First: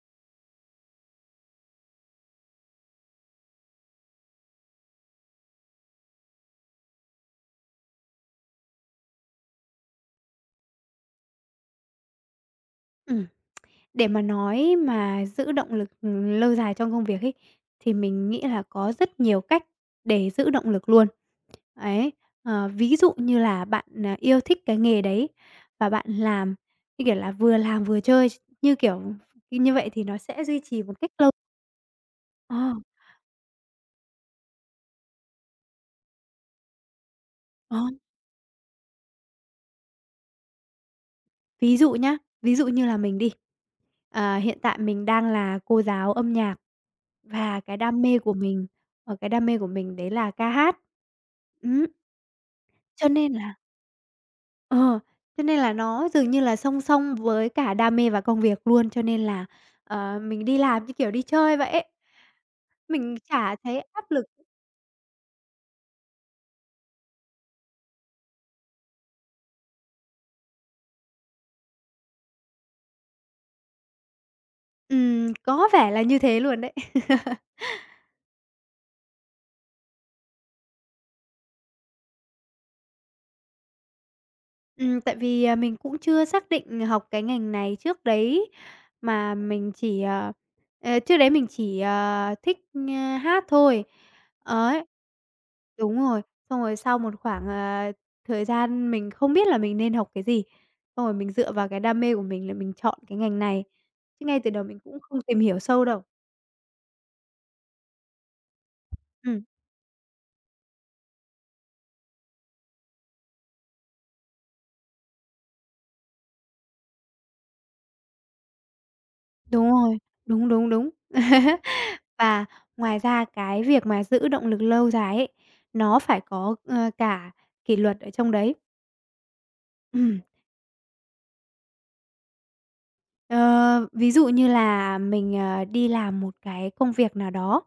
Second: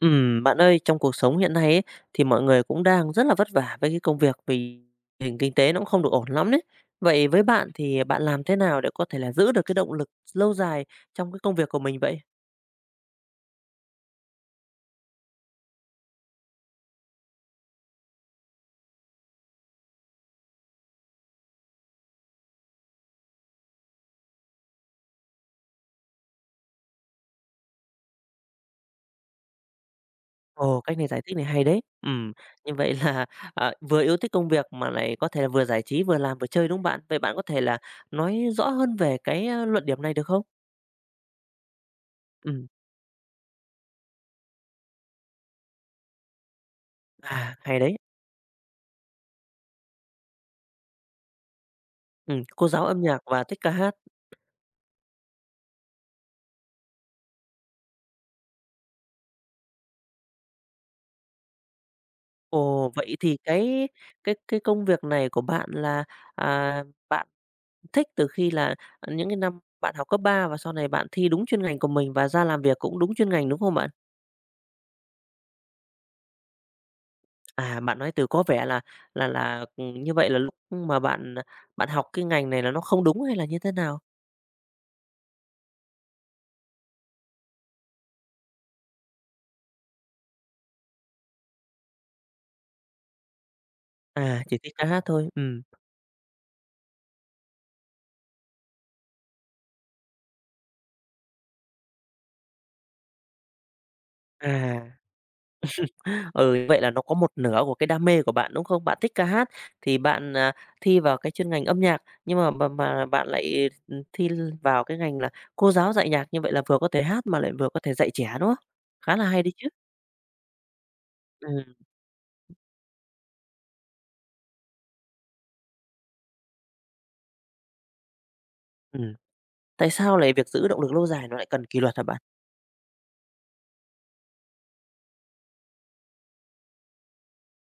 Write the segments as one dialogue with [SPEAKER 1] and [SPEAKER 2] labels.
[SPEAKER 1] Bạn ơi, trong cuộc sống hiện nay ấy, thì mọi người cũng đang rất là vất vả với cái công việc vì hình kinh tế nó cũng không được ổn lắm đấy. Vậy với bạn thì bạn làm thế nào để có thể là giữ được cái động lực lâu dài trong cái công việc của mình vậy?
[SPEAKER 2] Ừm, để mà nói mà giữ động lực, lâu dài trong công việc ấy, thì mình nghĩ là có rất nhiều cách để giữ động lực luôn. Ấy, ví dụ như là bạn, yêu thích cái nghề đấy và bạn làm, như kiểu là, vừa làm vừa chơi, như kiểu, như vậy thì nó sẽ duy
[SPEAKER 1] Ồ,
[SPEAKER 2] trì một
[SPEAKER 1] cách này
[SPEAKER 2] cách
[SPEAKER 1] giải
[SPEAKER 2] lâu.
[SPEAKER 1] thích này hay đấy.
[SPEAKER 2] Ờ,
[SPEAKER 1] Như vậy là vừa yêu thích công việc mà lại có thể là vừa giải trí, vừa làm, vừa chơi đúng không bạn? Vậy bạn có thể
[SPEAKER 2] ờ,
[SPEAKER 1] là nói rõ hơn về cái luận điểm này được không?
[SPEAKER 2] Ví dụ nhá, ví
[SPEAKER 1] Ừm,
[SPEAKER 2] dụ như là mình đi, hiện tại mình đang là cô giáo âm nhạc.
[SPEAKER 1] À,
[SPEAKER 2] Và cái
[SPEAKER 1] hay đấy.
[SPEAKER 2] đam mê của mình, cái đam mê của mình đấy là ca hát. Ừm.
[SPEAKER 1] Cô giáo âm
[SPEAKER 2] Cho
[SPEAKER 1] nhạc
[SPEAKER 2] nên
[SPEAKER 1] và
[SPEAKER 2] là
[SPEAKER 1] thích ca hát.
[SPEAKER 2] Ờ, cho nên là nó dường như là song song với cả đam mê và công việc luôn, cho nên là, mình đi làm như kiểu đi chơi vậy ấy.
[SPEAKER 1] Ồ, vậy
[SPEAKER 2] Mình
[SPEAKER 1] thì
[SPEAKER 2] chả thấy
[SPEAKER 1] cái
[SPEAKER 2] áp lực.
[SPEAKER 1] cái cái công việc này của bạn là, à, bạn thích từ khi là, những cái năm bạn học cấp 3 và sau này bạn thi đúng chuyên ngành của mình và ra làm việc cũng đúng chuyên ngành, đúng không bạn?
[SPEAKER 2] Có vẻ là như thế luôn đấy.
[SPEAKER 1] À, bạn nói từ có vẻ là, như vậy là lúc mà bạn bạn học cái ngành này là nó không đúng hay là như thế nào?
[SPEAKER 2] Tại vì, mình cũng chưa xác định học cái ngành này trước đấy, mà mình chỉ, trước đấy mình chỉ, thích, hát thôi,
[SPEAKER 1] À, chỉ thích ca
[SPEAKER 2] ấy.
[SPEAKER 1] hát thôi.
[SPEAKER 2] Đúng rồi, xong rồi sau một khoảng, thời gian mình không biết là mình nên học cái gì, xong rồi mình dựa vào cái đam mê của mình là mình chọn cái ngành này, chứ ngay từ đầu mình
[SPEAKER 1] À.
[SPEAKER 2] cũng không tìm hiểu sâu đâu.
[SPEAKER 1] Ừ, vậy là nó có một nửa của cái đam mê của bạn, đúng không? Bạn thích ca
[SPEAKER 2] Ừm.
[SPEAKER 1] hát thì bạn, thi vào cái chuyên ngành âm nhạc, nhưng mà bạn lại, thi vào cái ngành là cô giáo dạy nhạc, như vậy là vừa có thể hát mà lại vừa có thể dạy trẻ, đúng không? Khá là hay đấy chứ.
[SPEAKER 2] Đúng rồi, đúng, đúng, đúng.
[SPEAKER 1] Ừm,
[SPEAKER 2] Và ngoài ra cái việc mà giữ động lực lâu dài ấy, nó phải có, cả kỷ luật ở trong đấy.
[SPEAKER 1] ừm. Tại sao
[SPEAKER 2] Ừm,
[SPEAKER 1] lại việc giữ động lực lâu dài nó lại cần kỷ luật hả bạn?
[SPEAKER 2] ờ, Ví dụ như là mình, đi làm một cái công việc nào đó.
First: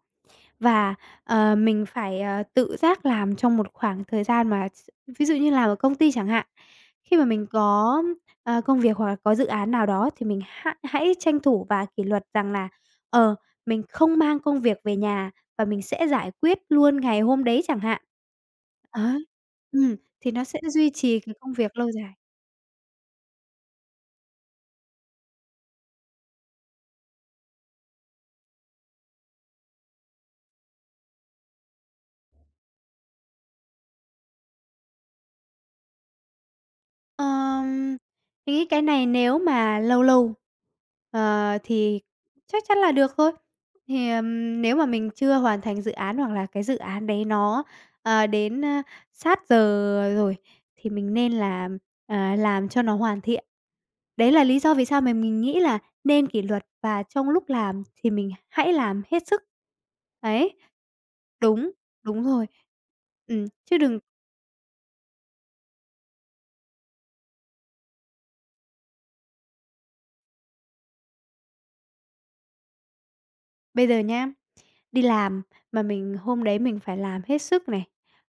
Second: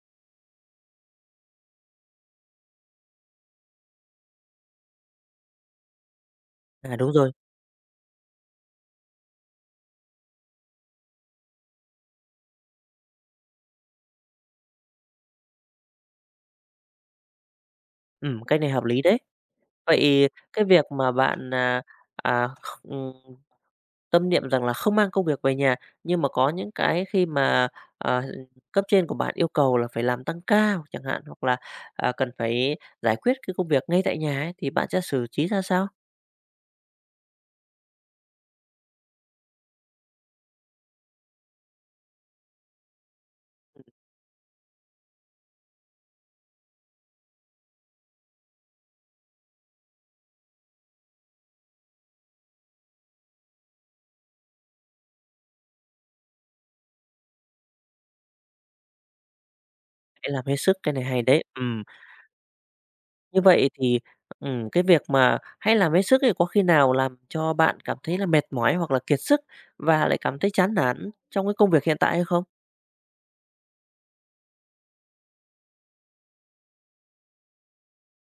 [SPEAKER 2] Và, mình phải, tự giác làm trong một khoảng thời gian mà ví dụ như làm ở công ty chẳng hạn,
[SPEAKER 1] À, đúng
[SPEAKER 2] khi mà
[SPEAKER 1] rồi,
[SPEAKER 2] mình có, công việc hoặc là có dự án nào đó thì mình hãy tranh thủ và kỷ luật rằng là, ờ, mình không mang công việc về nhà và mình sẽ giải quyết luôn ngày hôm đấy chẳng hạn.
[SPEAKER 1] ừ cách này hợp lý
[SPEAKER 2] Đó,
[SPEAKER 1] đấy. Vậy
[SPEAKER 2] thì nó sẽ
[SPEAKER 1] cái việc
[SPEAKER 2] duy
[SPEAKER 1] mà
[SPEAKER 2] trì cái công
[SPEAKER 1] bạn,
[SPEAKER 2] việc lâu dài.
[SPEAKER 1] à, tâm niệm rằng là không mang công việc về nhà, nhưng mà có những cái khi mà, ờ, cấp trên của bạn yêu cầu là phải làm tăng ca chẳng hạn, hoặc là, cần phải giải quyết cái công việc ngay tại nhà ấy, thì bạn sẽ xử trí ra sao?
[SPEAKER 2] Ờm, mình nghĩ cái này nếu mà lâu lâu, thì chắc chắn là được thôi. Thì, nếu mà mình chưa hoàn thành dự án hoặc là cái dự án đấy nó, đến, sát giờ rồi thì mình nên là, làm cho nó hoàn thiện. Đấy là lý do vì sao mà mình nghĩ là nên kỷ luật và trong lúc làm thì mình hãy làm hết sức.
[SPEAKER 1] Hãy làm hết
[SPEAKER 2] Đấy.
[SPEAKER 1] sức, cái này hay đấy.
[SPEAKER 2] Đúng, đúng rồi.
[SPEAKER 1] Như vậy
[SPEAKER 2] Chứ
[SPEAKER 1] thì,
[SPEAKER 2] đừng
[SPEAKER 1] cái việc mà hãy làm hết sức thì có khi nào làm cho bạn cảm thấy là mệt mỏi hoặc là kiệt sức và lại cảm thấy chán nản trong cái công việc hiện tại hay không?
[SPEAKER 2] bây giờ nhá. Đi làm mà mình hôm đấy mình phải làm hết sức này,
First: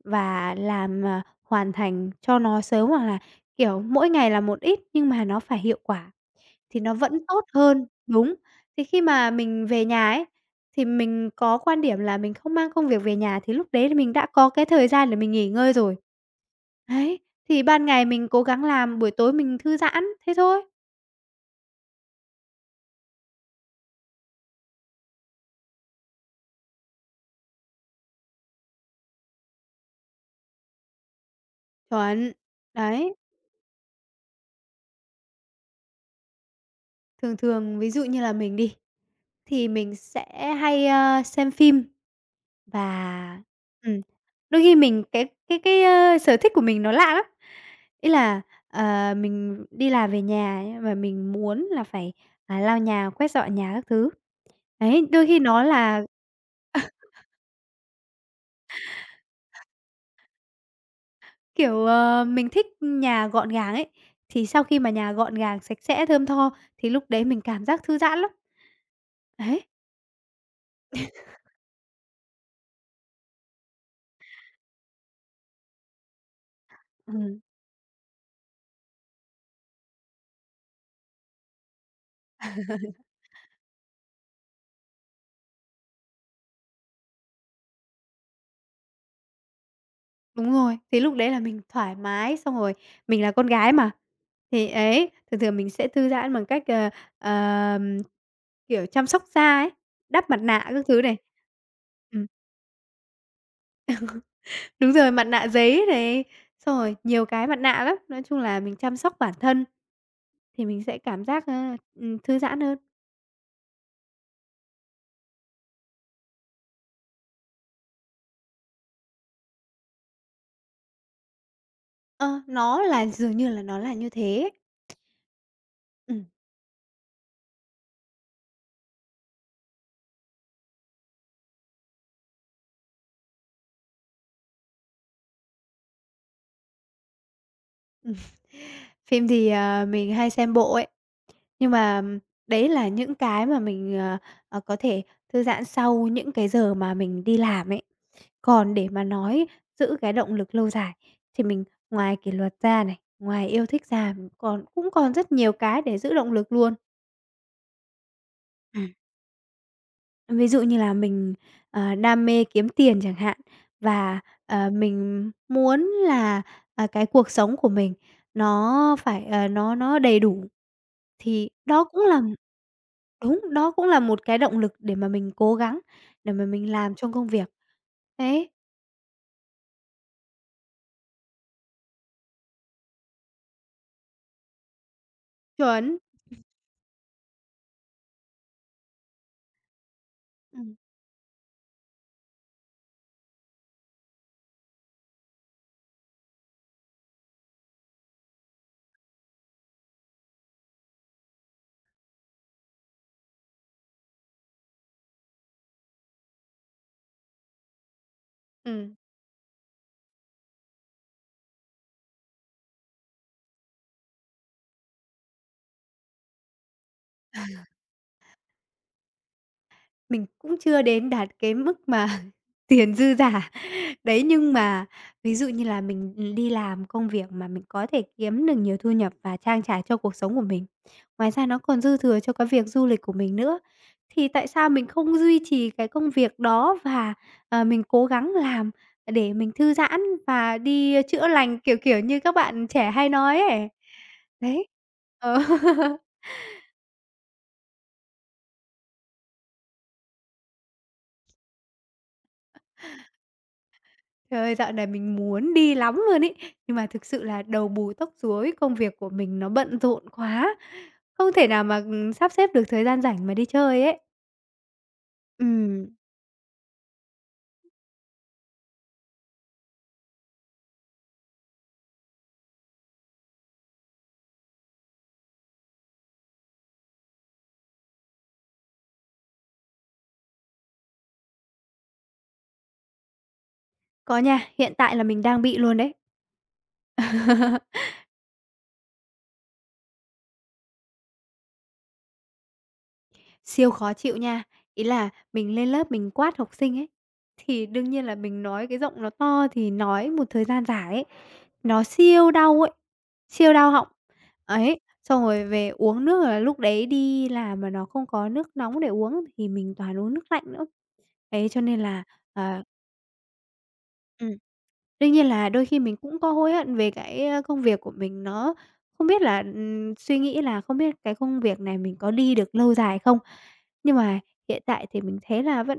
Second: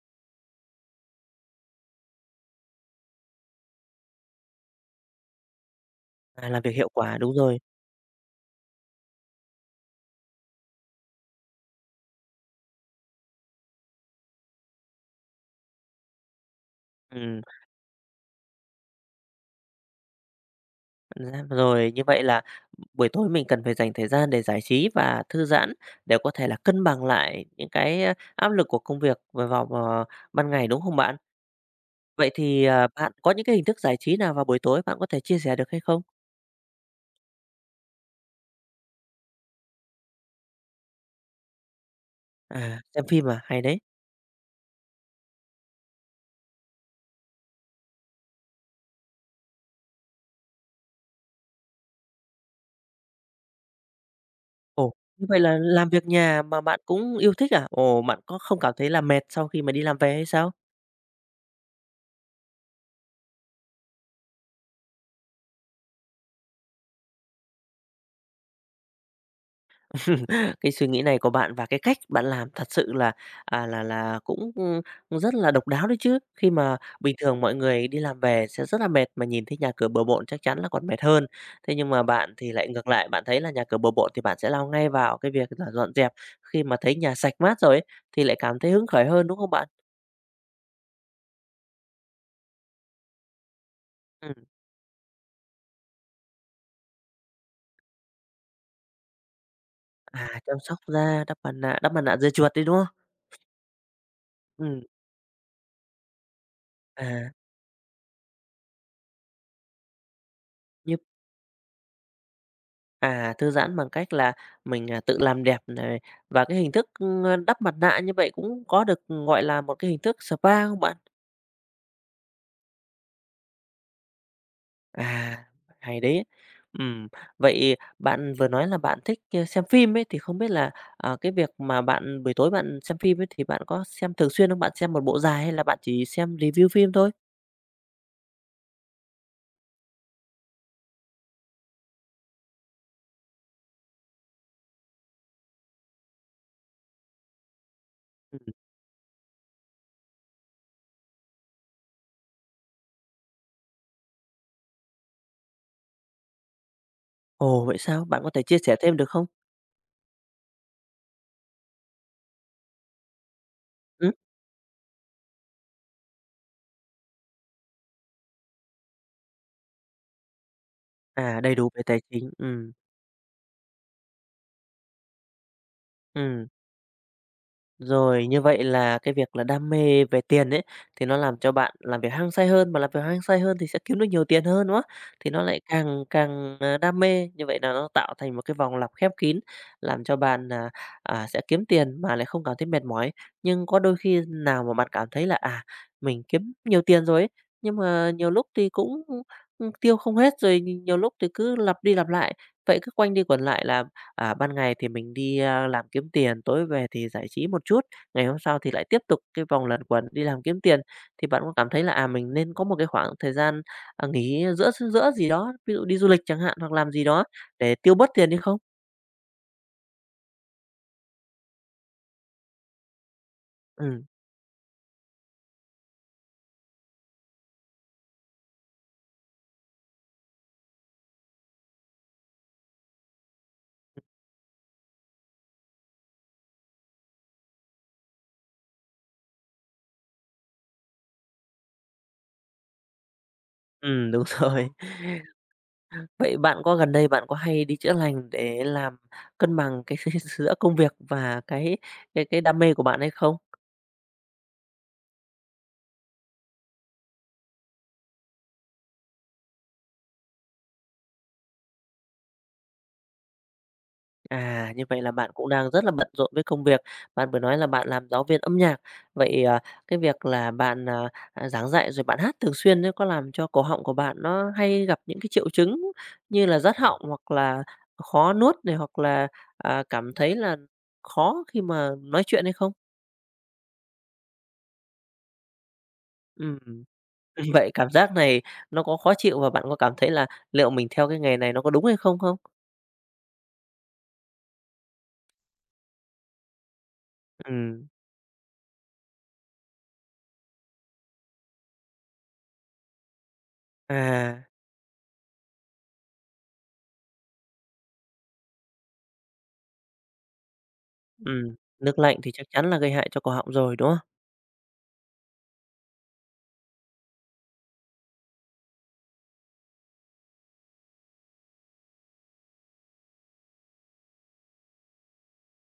[SPEAKER 2] và làm, hoàn thành cho nó sớm hoặc là, kiểu, mỗi ngày là một ít nhưng mà nó phải hiệu quả
[SPEAKER 1] À, làm việc
[SPEAKER 2] thì
[SPEAKER 1] hiệu
[SPEAKER 2] nó
[SPEAKER 1] quả,
[SPEAKER 2] vẫn
[SPEAKER 1] đúng
[SPEAKER 2] tốt
[SPEAKER 1] rồi.
[SPEAKER 2] hơn đúng. Thì khi mà mình về nhà ấy, thì mình có quan điểm là mình không mang công việc về nhà thì lúc đấy là mình đã có cái thời gian để mình nghỉ ngơi rồi. Đấy,
[SPEAKER 1] Ừm.
[SPEAKER 2] thì ban ngày mình cố gắng làm, buổi tối mình thư giãn, thế thôi.
[SPEAKER 1] Ra rồi, như vậy là buổi tối mình cần phải dành thời gian để giải trí và thư giãn để có thể là cân bằng lại những cái, áp lực của công việc vào, ban ngày, đúng không bạn? Vậy
[SPEAKER 2] Chuẩn.
[SPEAKER 1] thì,
[SPEAKER 2] Đấy,
[SPEAKER 1] bạn có những cái hình thức giải trí nào vào buổi tối, bạn có thể chia sẻ được hay không?
[SPEAKER 2] thường thường ví dụ như là mình đi. Thì mình sẽ hay, xem phim
[SPEAKER 1] À, xem phim à?
[SPEAKER 2] và,
[SPEAKER 1] Hay đấy.
[SPEAKER 2] ừm, đôi khi mình sở thích của mình nó lạ lắm. Ý là, mình đi làm về nhà nhưng mà mình muốn là phải, lau nhà, quét dọn nhà các thứ.
[SPEAKER 1] Ồ,
[SPEAKER 2] Đấy,
[SPEAKER 1] như
[SPEAKER 2] đôi khi
[SPEAKER 1] vậy là
[SPEAKER 2] nó
[SPEAKER 1] làm việc
[SPEAKER 2] là,
[SPEAKER 1] nhà mà bạn cũng yêu thích à? Ồ, bạn có không cảm thấy là mệt sau khi mà đi làm về hay sao?
[SPEAKER 2] kiểu, mình thích nhà gọn gàng ấy, thì sau khi mà nhà gọn gàng, sạch sẽ, thơm tho thì lúc đấy mình cảm giác thư giãn lắm. Đấy,
[SPEAKER 1] Cái suy nghĩ này của bạn và cái cách bạn làm thật sự là, cũng, cũng rất là độc đáo đấy chứ. Khi mà bình thường
[SPEAKER 2] ừm.
[SPEAKER 1] mọi người đi làm về sẽ rất là mệt mà nhìn thấy nhà cửa bừa bộn chắc chắn là còn mệt hơn. Thế nhưng mà bạn thì lại ngược lại, bạn thấy là nhà cửa bừa bộn thì bạn sẽ lao ngay vào cái việc là dọn dẹp. Khi mà thấy nhà sạch mát rồi ấy, thì lại cảm thấy hứng khởi hơn, đúng không bạn?
[SPEAKER 2] Đúng rồi, thì lúc đấy là mình thoải mái, xong rồi mình là con gái mà,
[SPEAKER 1] Ừm,
[SPEAKER 2] thì ấy, thường thường mình sẽ thư giãn bằng cách, ờm, kiểu, chăm sóc da ấy, đắp mặt
[SPEAKER 1] À, chăm
[SPEAKER 2] nạ
[SPEAKER 1] sóc
[SPEAKER 2] các thứ này.
[SPEAKER 1] da, đắp mặt nạ
[SPEAKER 2] Ừm,
[SPEAKER 1] dưa chuột đi đúng không? Ừ
[SPEAKER 2] đúng rồi, mặt nạ giấy này, xong rồi nhiều
[SPEAKER 1] à,
[SPEAKER 2] cái mặt nạ lắm, nói chung là mình chăm sóc bản thân thì mình
[SPEAKER 1] như
[SPEAKER 2] sẽ cảm giác, thư giãn hơn.
[SPEAKER 1] À, thư giãn bằng cách là mình, tự làm đẹp này, và cái hình thức, đắp mặt nạ như vậy cũng có được, gọi là, một cái hình thức spa không bạn?
[SPEAKER 2] Ờ, nó là dường như là nó là như thế ấy.
[SPEAKER 1] À, hay đấy.
[SPEAKER 2] Ừm.
[SPEAKER 1] Ừm, Vậy bạn vừa nói là bạn thích, xem phim ấy, thì không biết là, cái việc mà bạn buổi tối bạn xem phim ấy thì bạn có xem thường xuyên không? Bạn xem một bộ dài hay là bạn chỉ xem review phim thôi?
[SPEAKER 2] Phim thì, mình hay xem bộ ấy, nhưng mà đấy là những cái mà mình, có thể thư giãn sau những cái giờ mà mình đi làm ấy.
[SPEAKER 1] Ừm.
[SPEAKER 2] Còn để mà nói giữ cái động lực lâu dài thì mình ngoài kỷ luật ra này, ngoài yêu thích ra mình còn cũng còn rất nhiều cái để giữ động lực luôn.
[SPEAKER 1] Ồ, vậy sao? Bạn có thể chia sẻ thêm được không?
[SPEAKER 2] Ví dụ như là mình, đam mê kiếm tiền chẳng hạn,
[SPEAKER 1] Ừm,
[SPEAKER 2] và, mình muốn là, cái cuộc sống của mình nó phải, nó đầy đủ,
[SPEAKER 1] À,
[SPEAKER 2] thì
[SPEAKER 1] đầy đủ về
[SPEAKER 2] đó
[SPEAKER 1] tài
[SPEAKER 2] cũng là
[SPEAKER 1] chính, ừ,
[SPEAKER 2] đúng, đó cũng là một cái động lực để mà mình cố gắng, để mà
[SPEAKER 1] ừ.
[SPEAKER 2] mình làm trong công việc.
[SPEAKER 1] Rồi, như
[SPEAKER 2] Đấy,
[SPEAKER 1] vậy là cái việc là đam mê về tiền ấy, thì nó làm cho bạn làm việc hăng say hơn, mà làm việc hăng say hơn thì sẽ kiếm được nhiều tiền hơn, đúng không? Thì nó lại
[SPEAKER 2] chuẩn.
[SPEAKER 1] càng càng, đam mê, như vậy là nó tạo thành một cái vòng lặp khép kín, làm cho bạn,
[SPEAKER 2] Ừ.
[SPEAKER 1] sẽ kiếm tiền mà lại không cảm thấy mệt mỏi. Nhưng có đôi khi nào mà bạn cảm thấy là, mình kiếm nhiều tiền rồi ấy, nhưng mà nhiều lúc thì cũng, tiêu không hết, rồi nhiều lúc thì cứ lặp đi lặp lại, vậy cứ quanh đi quẩn lại là À, ban ngày thì mình đi, làm kiếm tiền, tối về thì giải trí một chút, ngày hôm sau thì lại
[SPEAKER 2] Ừm.
[SPEAKER 1] tiếp tục cái vòng luẩn quẩn đi làm kiếm tiền. Thì bạn có cảm thấy là, mình nên có một cái khoảng thời gian, nghỉ giữa giữa gì đó, ví dụ đi du lịch chẳng hạn, hoặc làm gì đó để tiêu bớt tiền đi không?
[SPEAKER 2] Mình cũng chưa đạt cái mức mà tiền dư giả.
[SPEAKER 1] Ừm,
[SPEAKER 2] Đấy, nhưng mà ví dụ như là mình, đi làm công việc mà mình có thể kiếm được nhiều thu nhập và trang trải cho cuộc sống của mình. Ngoài ra nó còn dư thừa cho cái việc du lịch của mình nữa, thì tại sao mình không duy trì cái công việc đó và, mình cố gắng làm để mình thư giãn và đi chữa lành, kiểu như các bạn trẻ hay nói ấy.
[SPEAKER 1] Đúng rồi.
[SPEAKER 2] Đấy. Ờ.
[SPEAKER 1] Vậy bạn có gần đây bạn có hay đi chữa lành để làm cân bằng cái giữa công việc và cái đam mê của bạn hay không?
[SPEAKER 2] Trời ơi, dạo này mình muốn đi lắm luôn ấy, nhưng mà thực sự là đầu bù tóc rối, công việc của mình nó bận rộn quá, không thể nào mà, sắp xếp được thời gian rảnh mà đi chơi ấy.
[SPEAKER 1] À, như vậy là bạn cũng đang rất là
[SPEAKER 2] Ừm,
[SPEAKER 1] bận rộn với công việc. Bạn vừa nói là bạn làm giáo viên âm nhạc. Vậy, cái việc là bạn, giảng dạy rồi bạn hát thường xuyên ấy có làm cho cổ họng của bạn nó hay gặp những cái triệu chứng như là rát họng hoặc là khó nuốt này, hoặc là, cảm thấy là khó khi mà nói chuyện hay không?
[SPEAKER 2] có nha, hiện tại là mình đang bị luôn đấy.
[SPEAKER 1] Ừm, Vậy cảm giác này nó có khó chịu và bạn có cảm thấy là liệu mình theo cái nghề này nó có đúng hay không không?
[SPEAKER 2] Siêu khó chịu nha. Ý là mình lên lớp mình quát học sinh ấy, thì
[SPEAKER 1] Ừm,
[SPEAKER 2] đương nhiên là mình nói cái giọng nó to thì nói một thời gian dài ấy, nó siêu đau ấy, siêu đau họng.
[SPEAKER 1] À,
[SPEAKER 2] Ấy, xong rồi về uống nước là lúc đấy đi làm mà nó không có nước nóng để uống thì mình toàn uống nước lạnh nữa. Thế cho nên
[SPEAKER 1] nước
[SPEAKER 2] là,
[SPEAKER 1] lạnh thì chắc
[SPEAKER 2] ờ
[SPEAKER 1] chắn là gây hại cho cổ họng rồi, đúng không?
[SPEAKER 2] ừm. Đương nhiên là đôi khi mình cũng có hối hận về cái, công việc của mình, nó không biết là, suy nghĩ là không biết cái công việc này mình có đi được lâu dài không. Nhưng mà hiện tại thì mình thấy là vẫn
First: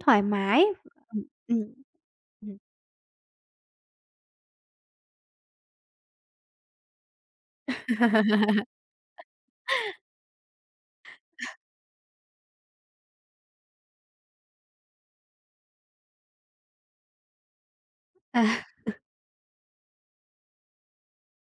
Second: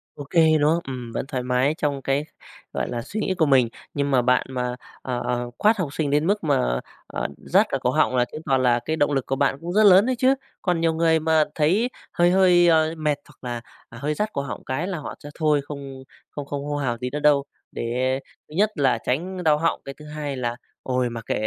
[SPEAKER 2] thoải
[SPEAKER 1] OK kê,
[SPEAKER 2] mái.
[SPEAKER 1] đúng không?
[SPEAKER 2] Ừm,
[SPEAKER 1] Vẫn thoải
[SPEAKER 2] ừm.
[SPEAKER 1] mái trong cái,
[SPEAKER 2] Ừm.
[SPEAKER 1] gọi là, suy nghĩ của mình. Nhưng mà bạn mà, quát học sinh đến mức mà, rát cả cổ họng là chứng tỏ là cái động lực của bạn cũng rất lớn đấy chứ. Còn nhiều người mà thấy hơi hơi, mệt hoặc là, hơi rát cổ họng cái là họ sẽ thôi không không không hô hào gì nữa đâu. Để thứ
[SPEAKER 2] À.
[SPEAKER 1] nhất là tránh đau họng, cái thứ hai là "Ôi, mặc kệ,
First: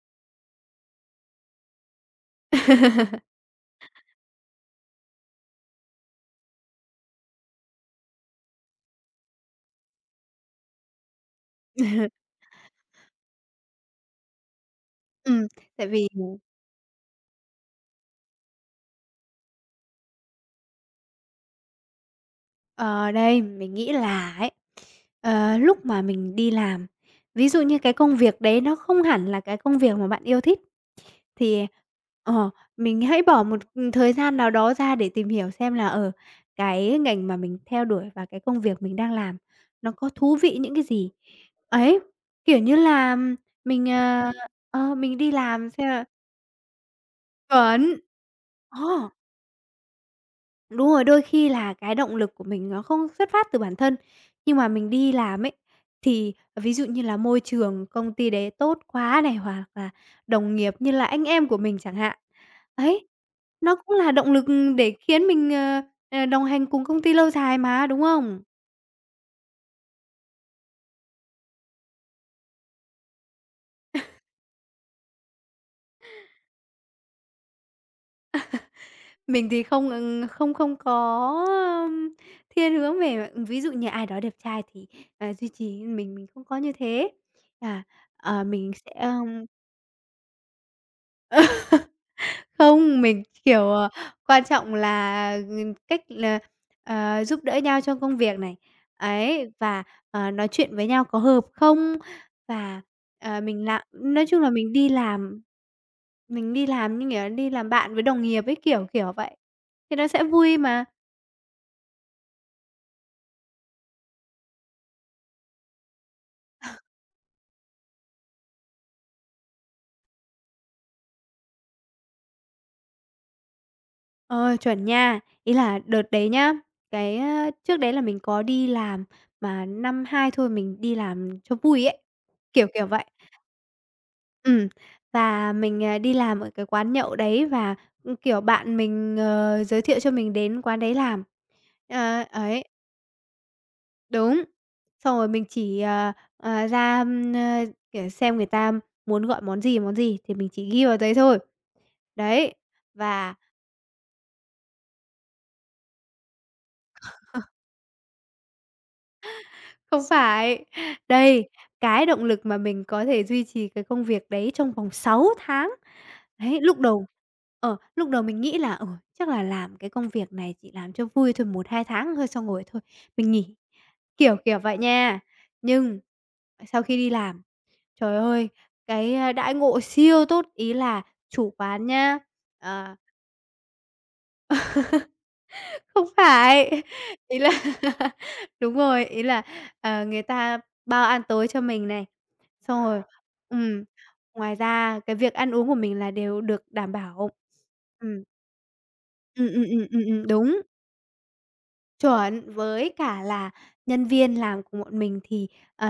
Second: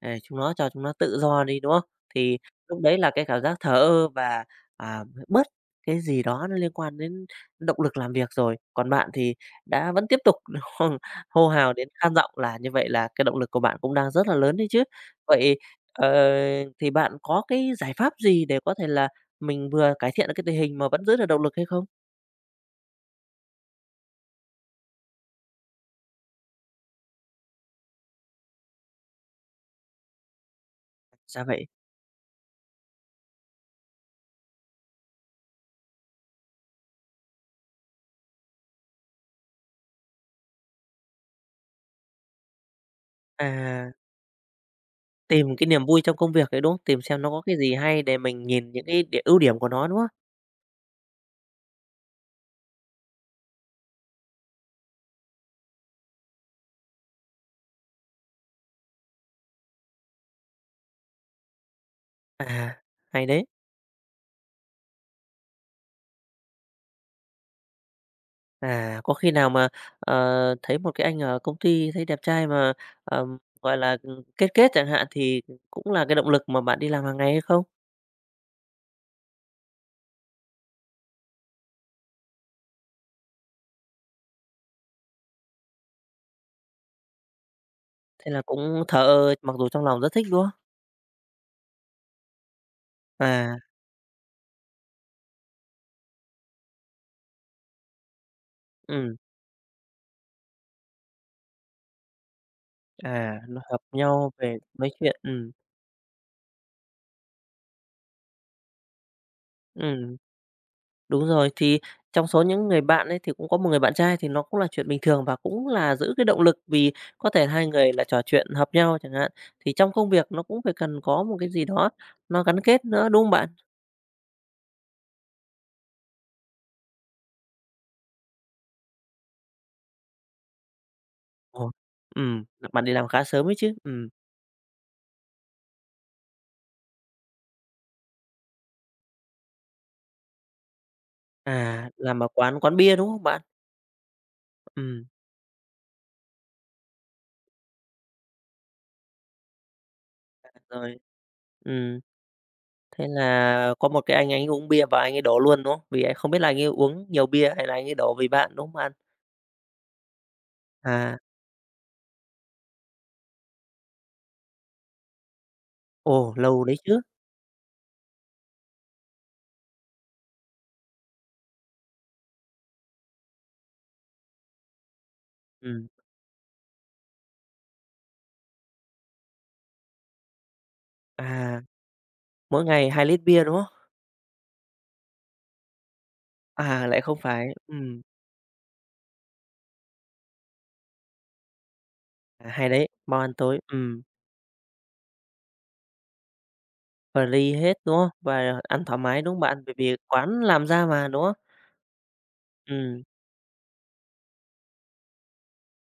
[SPEAKER 1] chúng nó, cho chúng nó tự do đi", đúng không? Thì lúc đấy là cái cảm giác thờ ơ và, bớt cái gì đó nó liên quan đến động lực làm việc rồi, còn bạn thì đã vẫn tiếp tục hô hào đến khan giọng là như vậy là cái động lực của bạn cũng đang rất là lớn đấy chứ.
[SPEAKER 2] Ừm,
[SPEAKER 1] Vậy,
[SPEAKER 2] Tại
[SPEAKER 1] ờ,
[SPEAKER 2] vì,
[SPEAKER 1] thì bạn có cái giải pháp gì để có thể là mình vừa cải thiện được cái tình hình mà vẫn giữ được động lực hay không?
[SPEAKER 2] ở đây, mình nghĩ là ấy, lúc mà mình đi làm, ví dụ như cái công việc đấy nó không hẳn là cái công việc mà bạn yêu thích.
[SPEAKER 1] Dạ vậy.
[SPEAKER 2] Thì, ờ, mình hãy bỏ một, thời gian nào đó ra để tìm hiểu xem là, ở cái ngành mà mình theo đuổi và cái công việc mình đang làm nó có thú vị những cái gì. Ấy, kiểu như là, mình,
[SPEAKER 1] À,
[SPEAKER 2] ờ, mình đi
[SPEAKER 1] tìm cái
[SPEAKER 2] làm
[SPEAKER 1] niềm
[SPEAKER 2] xem
[SPEAKER 1] vui
[SPEAKER 2] là
[SPEAKER 1] trong công việc đấy, đúng không? Tìm xem nó có cái gì
[SPEAKER 2] chuẩn.
[SPEAKER 1] hay để mình nhìn những
[SPEAKER 2] Ờ.
[SPEAKER 1] cái điểm ưu điểm của nó, đúng không?
[SPEAKER 2] Đúng rồi, đôi khi là cái động lực của mình nó không xuất phát từ bản thân, nhưng mà mình đi làm ấy, thì ví dụ như là môi trường công ty đấy tốt quá này, hoặc là đồng nghiệp như là anh em của mình chẳng hạn.
[SPEAKER 1] À,
[SPEAKER 2] Ấy,
[SPEAKER 1] hay đấy.
[SPEAKER 2] nó cũng là động lực để khiến mình, đồng hành cùng công ty lâu dài mà, đúng không?
[SPEAKER 1] À, có khi nào mà, ờ, thấy một cái anh ở công ty thấy đẹp trai mà, gọi là, kết kết chẳng hạn thì cũng là cái động lực mà bạn đi làm hàng ngày hay không?
[SPEAKER 2] Mình thì không, không có, ưm, thiên hướng về ví dụ như ai đó đẹp trai thì, duy trì, mình không có như thế. À,
[SPEAKER 1] Thế là
[SPEAKER 2] mình
[SPEAKER 1] cũng
[SPEAKER 2] sẽ.
[SPEAKER 1] thờ ơ, mặc dù trong lòng rất thích, đúng không?
[SPEAKER 2] Không, mình,
[SPEAKER 1] À,
[SPEAKER 2] kiểu, quan trọng là, cách là, giúp đỡ nhau trong công việc này,
[SPEAKER 1] ừm,
[SPEAKER 2] ấy, và, nói chuyện với nhau có hợp không? Và,
[SPEAKER 1] nó
[SPEAKER 2] mình
[SPEAKER 1] hợp
[SPEAKER 2] làm nói
[SPEAKER 1] nhau
[SPEAKER 2] chung là
[SPEAKER 1] về
[SPEAKER 2] mình đi
[SPEAKER 1] mấy chuyện
[SPEAKER 2] làm mình đi làm, như kiểu đi làm bạn với đồng nghiệp ấy, kiểu vậy, thì nó
[SPEAKER 1] ừm,
[SPEAKER 2] sẽ vui mà.
[SPEAKER 1] đúng rồi. Thì trong số những người bạn ấy thì cũng có một người bạn trai thì nó cũng là chuyện bình thường và cũng là giữ cái động lực vì có thể hai người là trò chuyện hợp nhau chẳng hạn. Thì trong công việc nó cũng phải cần có một cái gì đó nó gắn kết nữa, đúng không bạn?
[SPEAKER 2] Ờ, Chuẩn nha. Ý là đợt đấy nhá, trước đấy là mình có đi làm, mà năm 2 thôi mình đi làm cho
[SPEAKER 1] Ồ,
[SPEAKER 2] vui ấy,
[SPEAKER 1] ừm, bạn
[SPEAKER 2] kiểu
[SPEAKER 1] đi
[SPEAKER 2] vậy.
[SPEAKER 1] làm khá sớm ấy chứ.
[SPEAKER 2] Ừm, và mình, đi làm ở cái quán nhậu đấy và, kiểu, bạn mình, giới thiệu cho mình đến quán đấy làm.
[SPEAKER 1] À. Làm ở quán
[SPEAKER 2] Ấy,
[SPEAKER 1] quán bia, đúng không bạn?
[SPEAKER 2] đúng,
[SPEAKER 1] Ừm,
[SPEAKER 2] xong rồi mình chỉ, ra, kiểu, xem người ta muốn gọi món gì thì mình chỉ ghi vào
[SPEAKER 1] Rồi.
[SPEAKER 2] đấy thôi.
[SPEAKER 1] ừm,
[SPEAKER 2] Đấy,
[SPEAKER 1] Thế
[SPEAKER 2] và
[SPEAKER 1] là có một cái anh ấy uống bia và anh ấy đổ luôn, đúng không? Vì anh không biết là anh ấy uống nhiều bia hay là anh ấy đổ vì bạn, đúng không bạn?
[SPEAKER 2] Không phải.
[SPEAKER 1] À,
[SPEAKER 2] Đây, cái động lực mà mình có thể duy trì cái công việc đấy trong vòng 6 tháng.
[SPEAKER 1] ồ,
[SPEAKER 2] Đấy,
[SPEAKER 1] lâu đấy
[SPEAKER 2] lúc
[SPEAKER 1] chứ.
[SPEAKER 2] đầu mình nghĩ là, chắc là làm cái công việc này chỉ làm cho vui thôi, 1-2 tháng thôi xong rồi thôi mình nghỉ, kiểu vậy nha.
[SPEAKER 1] Ừm,
[SPEAKER 2] Nhưng sau khi đi làm, trời ơi, đãi ngộ siêu tốt, ý là chủ
[SPEAKER 1] À,
[SPEAKER 2] quán nhá,
[SPEAKER 1] mỗi ngày
[SPEAKER 2] ờ
[SPEAKER 1] 2 lít bia, đúng không?
[SPEAKER 2] không phải,
[SPEAKER 1] À, lại không
[SPEAKER 2] ý
[SPEAKER 1] phải.
[SPEAKER 2] là đúng rồi, ý là, người ta bao ăn tối cho mình này,
[SPEAKER 1] À, hay
[SPEAKER 2] xong
[SPEAKER 1] đấy,
[SPEAKER 2] rồi. À.
[SPEAKER 1] bao ăn tối,
[SPEAKER 2] ừm, Ngoài ra cái việc ăn uống của mình là đều được đảm
[SPEAKER 1] và
[SPEAKER 2] bảo.
[SPEAKER 1] ly hết, đúng không?
[SPEAKER 2] Ừm.
[SPEAKER 1] Và ăn thoải mái, đúng không bạn? Bởi vì quán
[SPEAKER 2] Đúng.
[SPEAKER 1] làm ra mà, đúng không?
[SPEAKER 2] Chuẩn, với
[SPEAKER 1] Ừm,
[SPEAKER 2] cả là nhân viên làm cùng bọn mình thì, ờ,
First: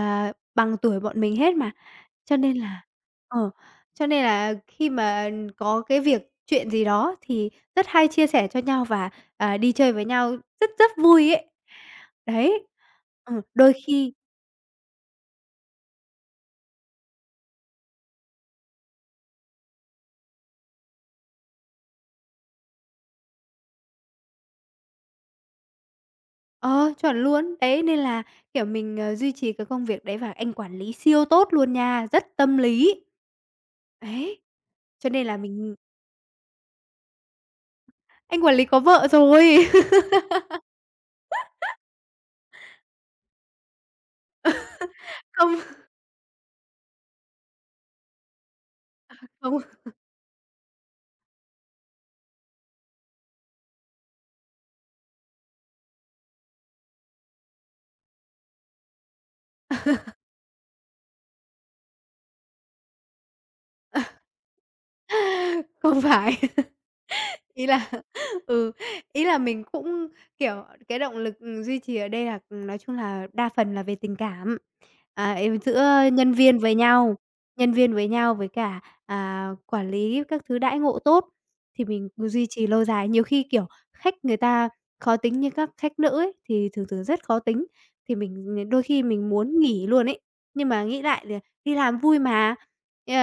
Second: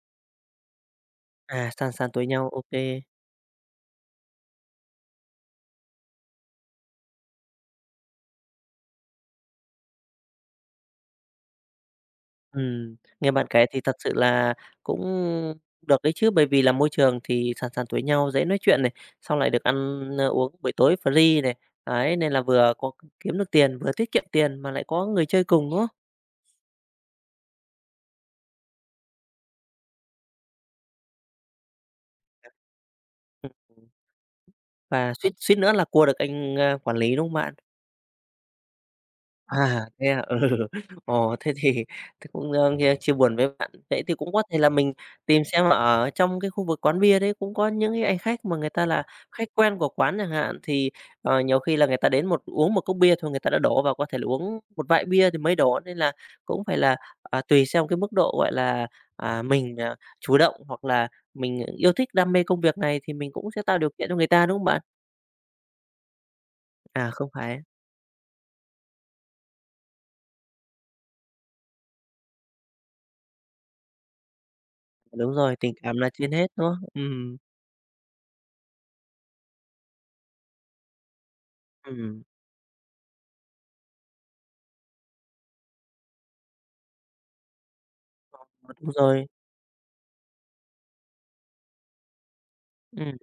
[SPEAKER 2] bằng tuổi bọn mình hết
[SPEAKER 1] À,
[SPEAKER 2] mà,
[SPEAKER 1] san san tối
[SPEAKER 2] cho
[SPEAKER 1] nhau,
[SPEAKER 2] nên
[SPEAKER 1] ô
[SPEAKER 2] là
[SPEAKER 1] kê.
[SPEAKER 2] ờ, cho nên là khi mà có cái việc chuyện gì đó thì rất hay chia sẻ cho nhau và, đi chơi với nhau rất rất vui ấy. Đấy,
[SPEAKER 1] Nghe
[SPEAKER 2] ừ,
[SPEAKER 1] bạn kể thì thật sự là cũng được đấy chứ, bởi vì là môi trường thì sàn sàn tuổi nhau dễ nói chuyện này, xong lại được ăn, uống buổi tối free này, đấy nên là vừa có kiếm được tiền, vừa tiết kiệm tiền mà lại có người chơi cùng, đúng không?
[SPEAKER 2] chuẩn luôn. Đấy, nên là, kiểu, mình, duy trì cái công việc đấy và anh quản lý siêu tốt luôn nha, rất tâm lý.
[SPEAKER 1] Ừm,
[SPEAKER 2] Đấy, cho
[SPEAKER 1] và
[SPEAKER 2] nên
[SPEAKER 1] suýt
[SPEAKER 2] là
[SPEAKER 1] suýt nữa là cua được anh, quản lý, đúng không bạn?
[SPEAKER 2] anh quản lý có vợ rồi.
[SPEAKER 1] À, thế à? Ừ. Ồ, thế thì thế cũng, nghe chia buồn với bạn. Vậy thì cũng có thể là mình tìm
[SPEAKER 2] Không
[SPEAKER 1] xem ở trong cái khu vực quán bia đấy cũng có những cái anh khách mà người ta là khách
[SPEAKER 2] Không.
[SPEAKER 1] quen của quán chẳng hạn, thì, nhiều khi là người ta đến một uống một cốc bia thôi người ta đã đổ và có thể là uống một vại bia thì mới đổ, nên là cũng phải là, tùy xem cái mức độ, gọi là, à, mình, chủ động hoặc là mình yêu thích, đam mê công việc này thì mình cũng sẽ tạo điều kiện cho người ta, đúng không bạn?
[SPEAKER 2] Không phải.
[SPEAKER 1] À, không phải,
[SPEAKER 2] Ý là ừ, ý là mình cũng, kiểu, cái động lực, ừ, duy trì ở đây là, ừ, nói chung là đa phần là về tình cảm,
[SPEAKER 1] đúng rồi, tình
[SPEAKER 2] giữa
[SPEAKER 1] cảm là trên
[SPEAKER 2] nhân
[SPEAKER 1] hết,
[SPEAKER 2] viên
[SPEAKER 1] đúng
[SPEAKER 2] với
[SPEAKER 1] không?
[SPEAKER 2] nhau, nhân viên với nhau với cả, quản lý các thứ đãi ngộ tốt thì mình
[SPEAKER 1] Ừm.
[SPEAKER 2] cứ duy trì lâu dài. Nhiều khi, kiểu, khách người ta khó tính như các khách nữ ấy, thì thường thường rất khó tính, thì mình
[SPEAKER 1] Ờ,
[SPEAKER 2] đôi
[SPEAKER 1] đúng
[SPEAKER 2] khi
[SPEAKER 1] rồi,
[SPEAKER 2] mình muốn nghỉ luôn ấy, nhưng mà nghĩ lại thì đi làm vui mà.
[SPEAKER 1] ừm,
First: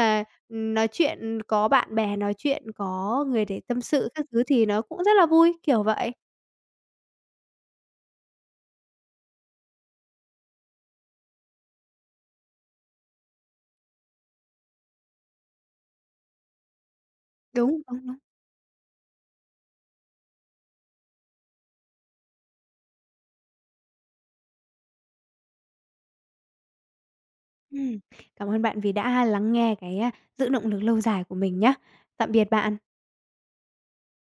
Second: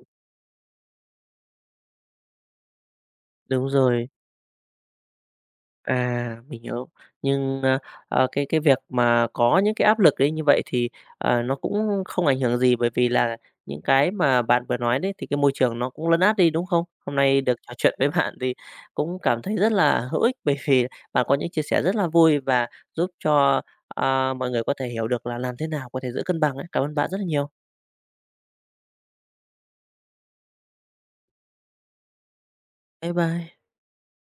[SPEAKER 2] Nói chuyện có bạn bè, nói chuyện có người để
[SPEAKER 1] đúng
[SPEAKER 2] tâm
[SPEAKER 1] rồi.
[SPEAKER 2] sự các thứ thì nó cũng rất là vui, kiểu vậy.
[SPEAKER 1] À, mình hiểu. Nhưng, cái việc mà có những cái áp lực đấy như vậy thì, nó cũng không ảnh hưởng gì bởi vì là những cái mà bạn vừa nói đấy thì cái môi trường nó cũng lấn át đi, đúng không? Hôm nay được trò
[SPEAKER 2] Đúng,
[SPEAKER 1] chuyện
[SPEAKER 2] đúng,
[SPEAKER 1] với
[SPEAKER 2] đúng.
[SPEAKER 1] bạn thì cũng cảm thấy rất là hữu ích bởi vì bạn có những chia sẻ rất là vui và giúp cho, mọi người có thể hiểu được là làm thế nào có thể giữ cân bằng ấy. Cảm ơn bạn rất là nhiều.
[SPEAKER 2] Ừm, Cảm ơn bạn vì đã lắng nghe cái, giữ động lực lâu dài của mình nhá. Tạm biệt bạn.
[SPEAKER 1] Bye bye.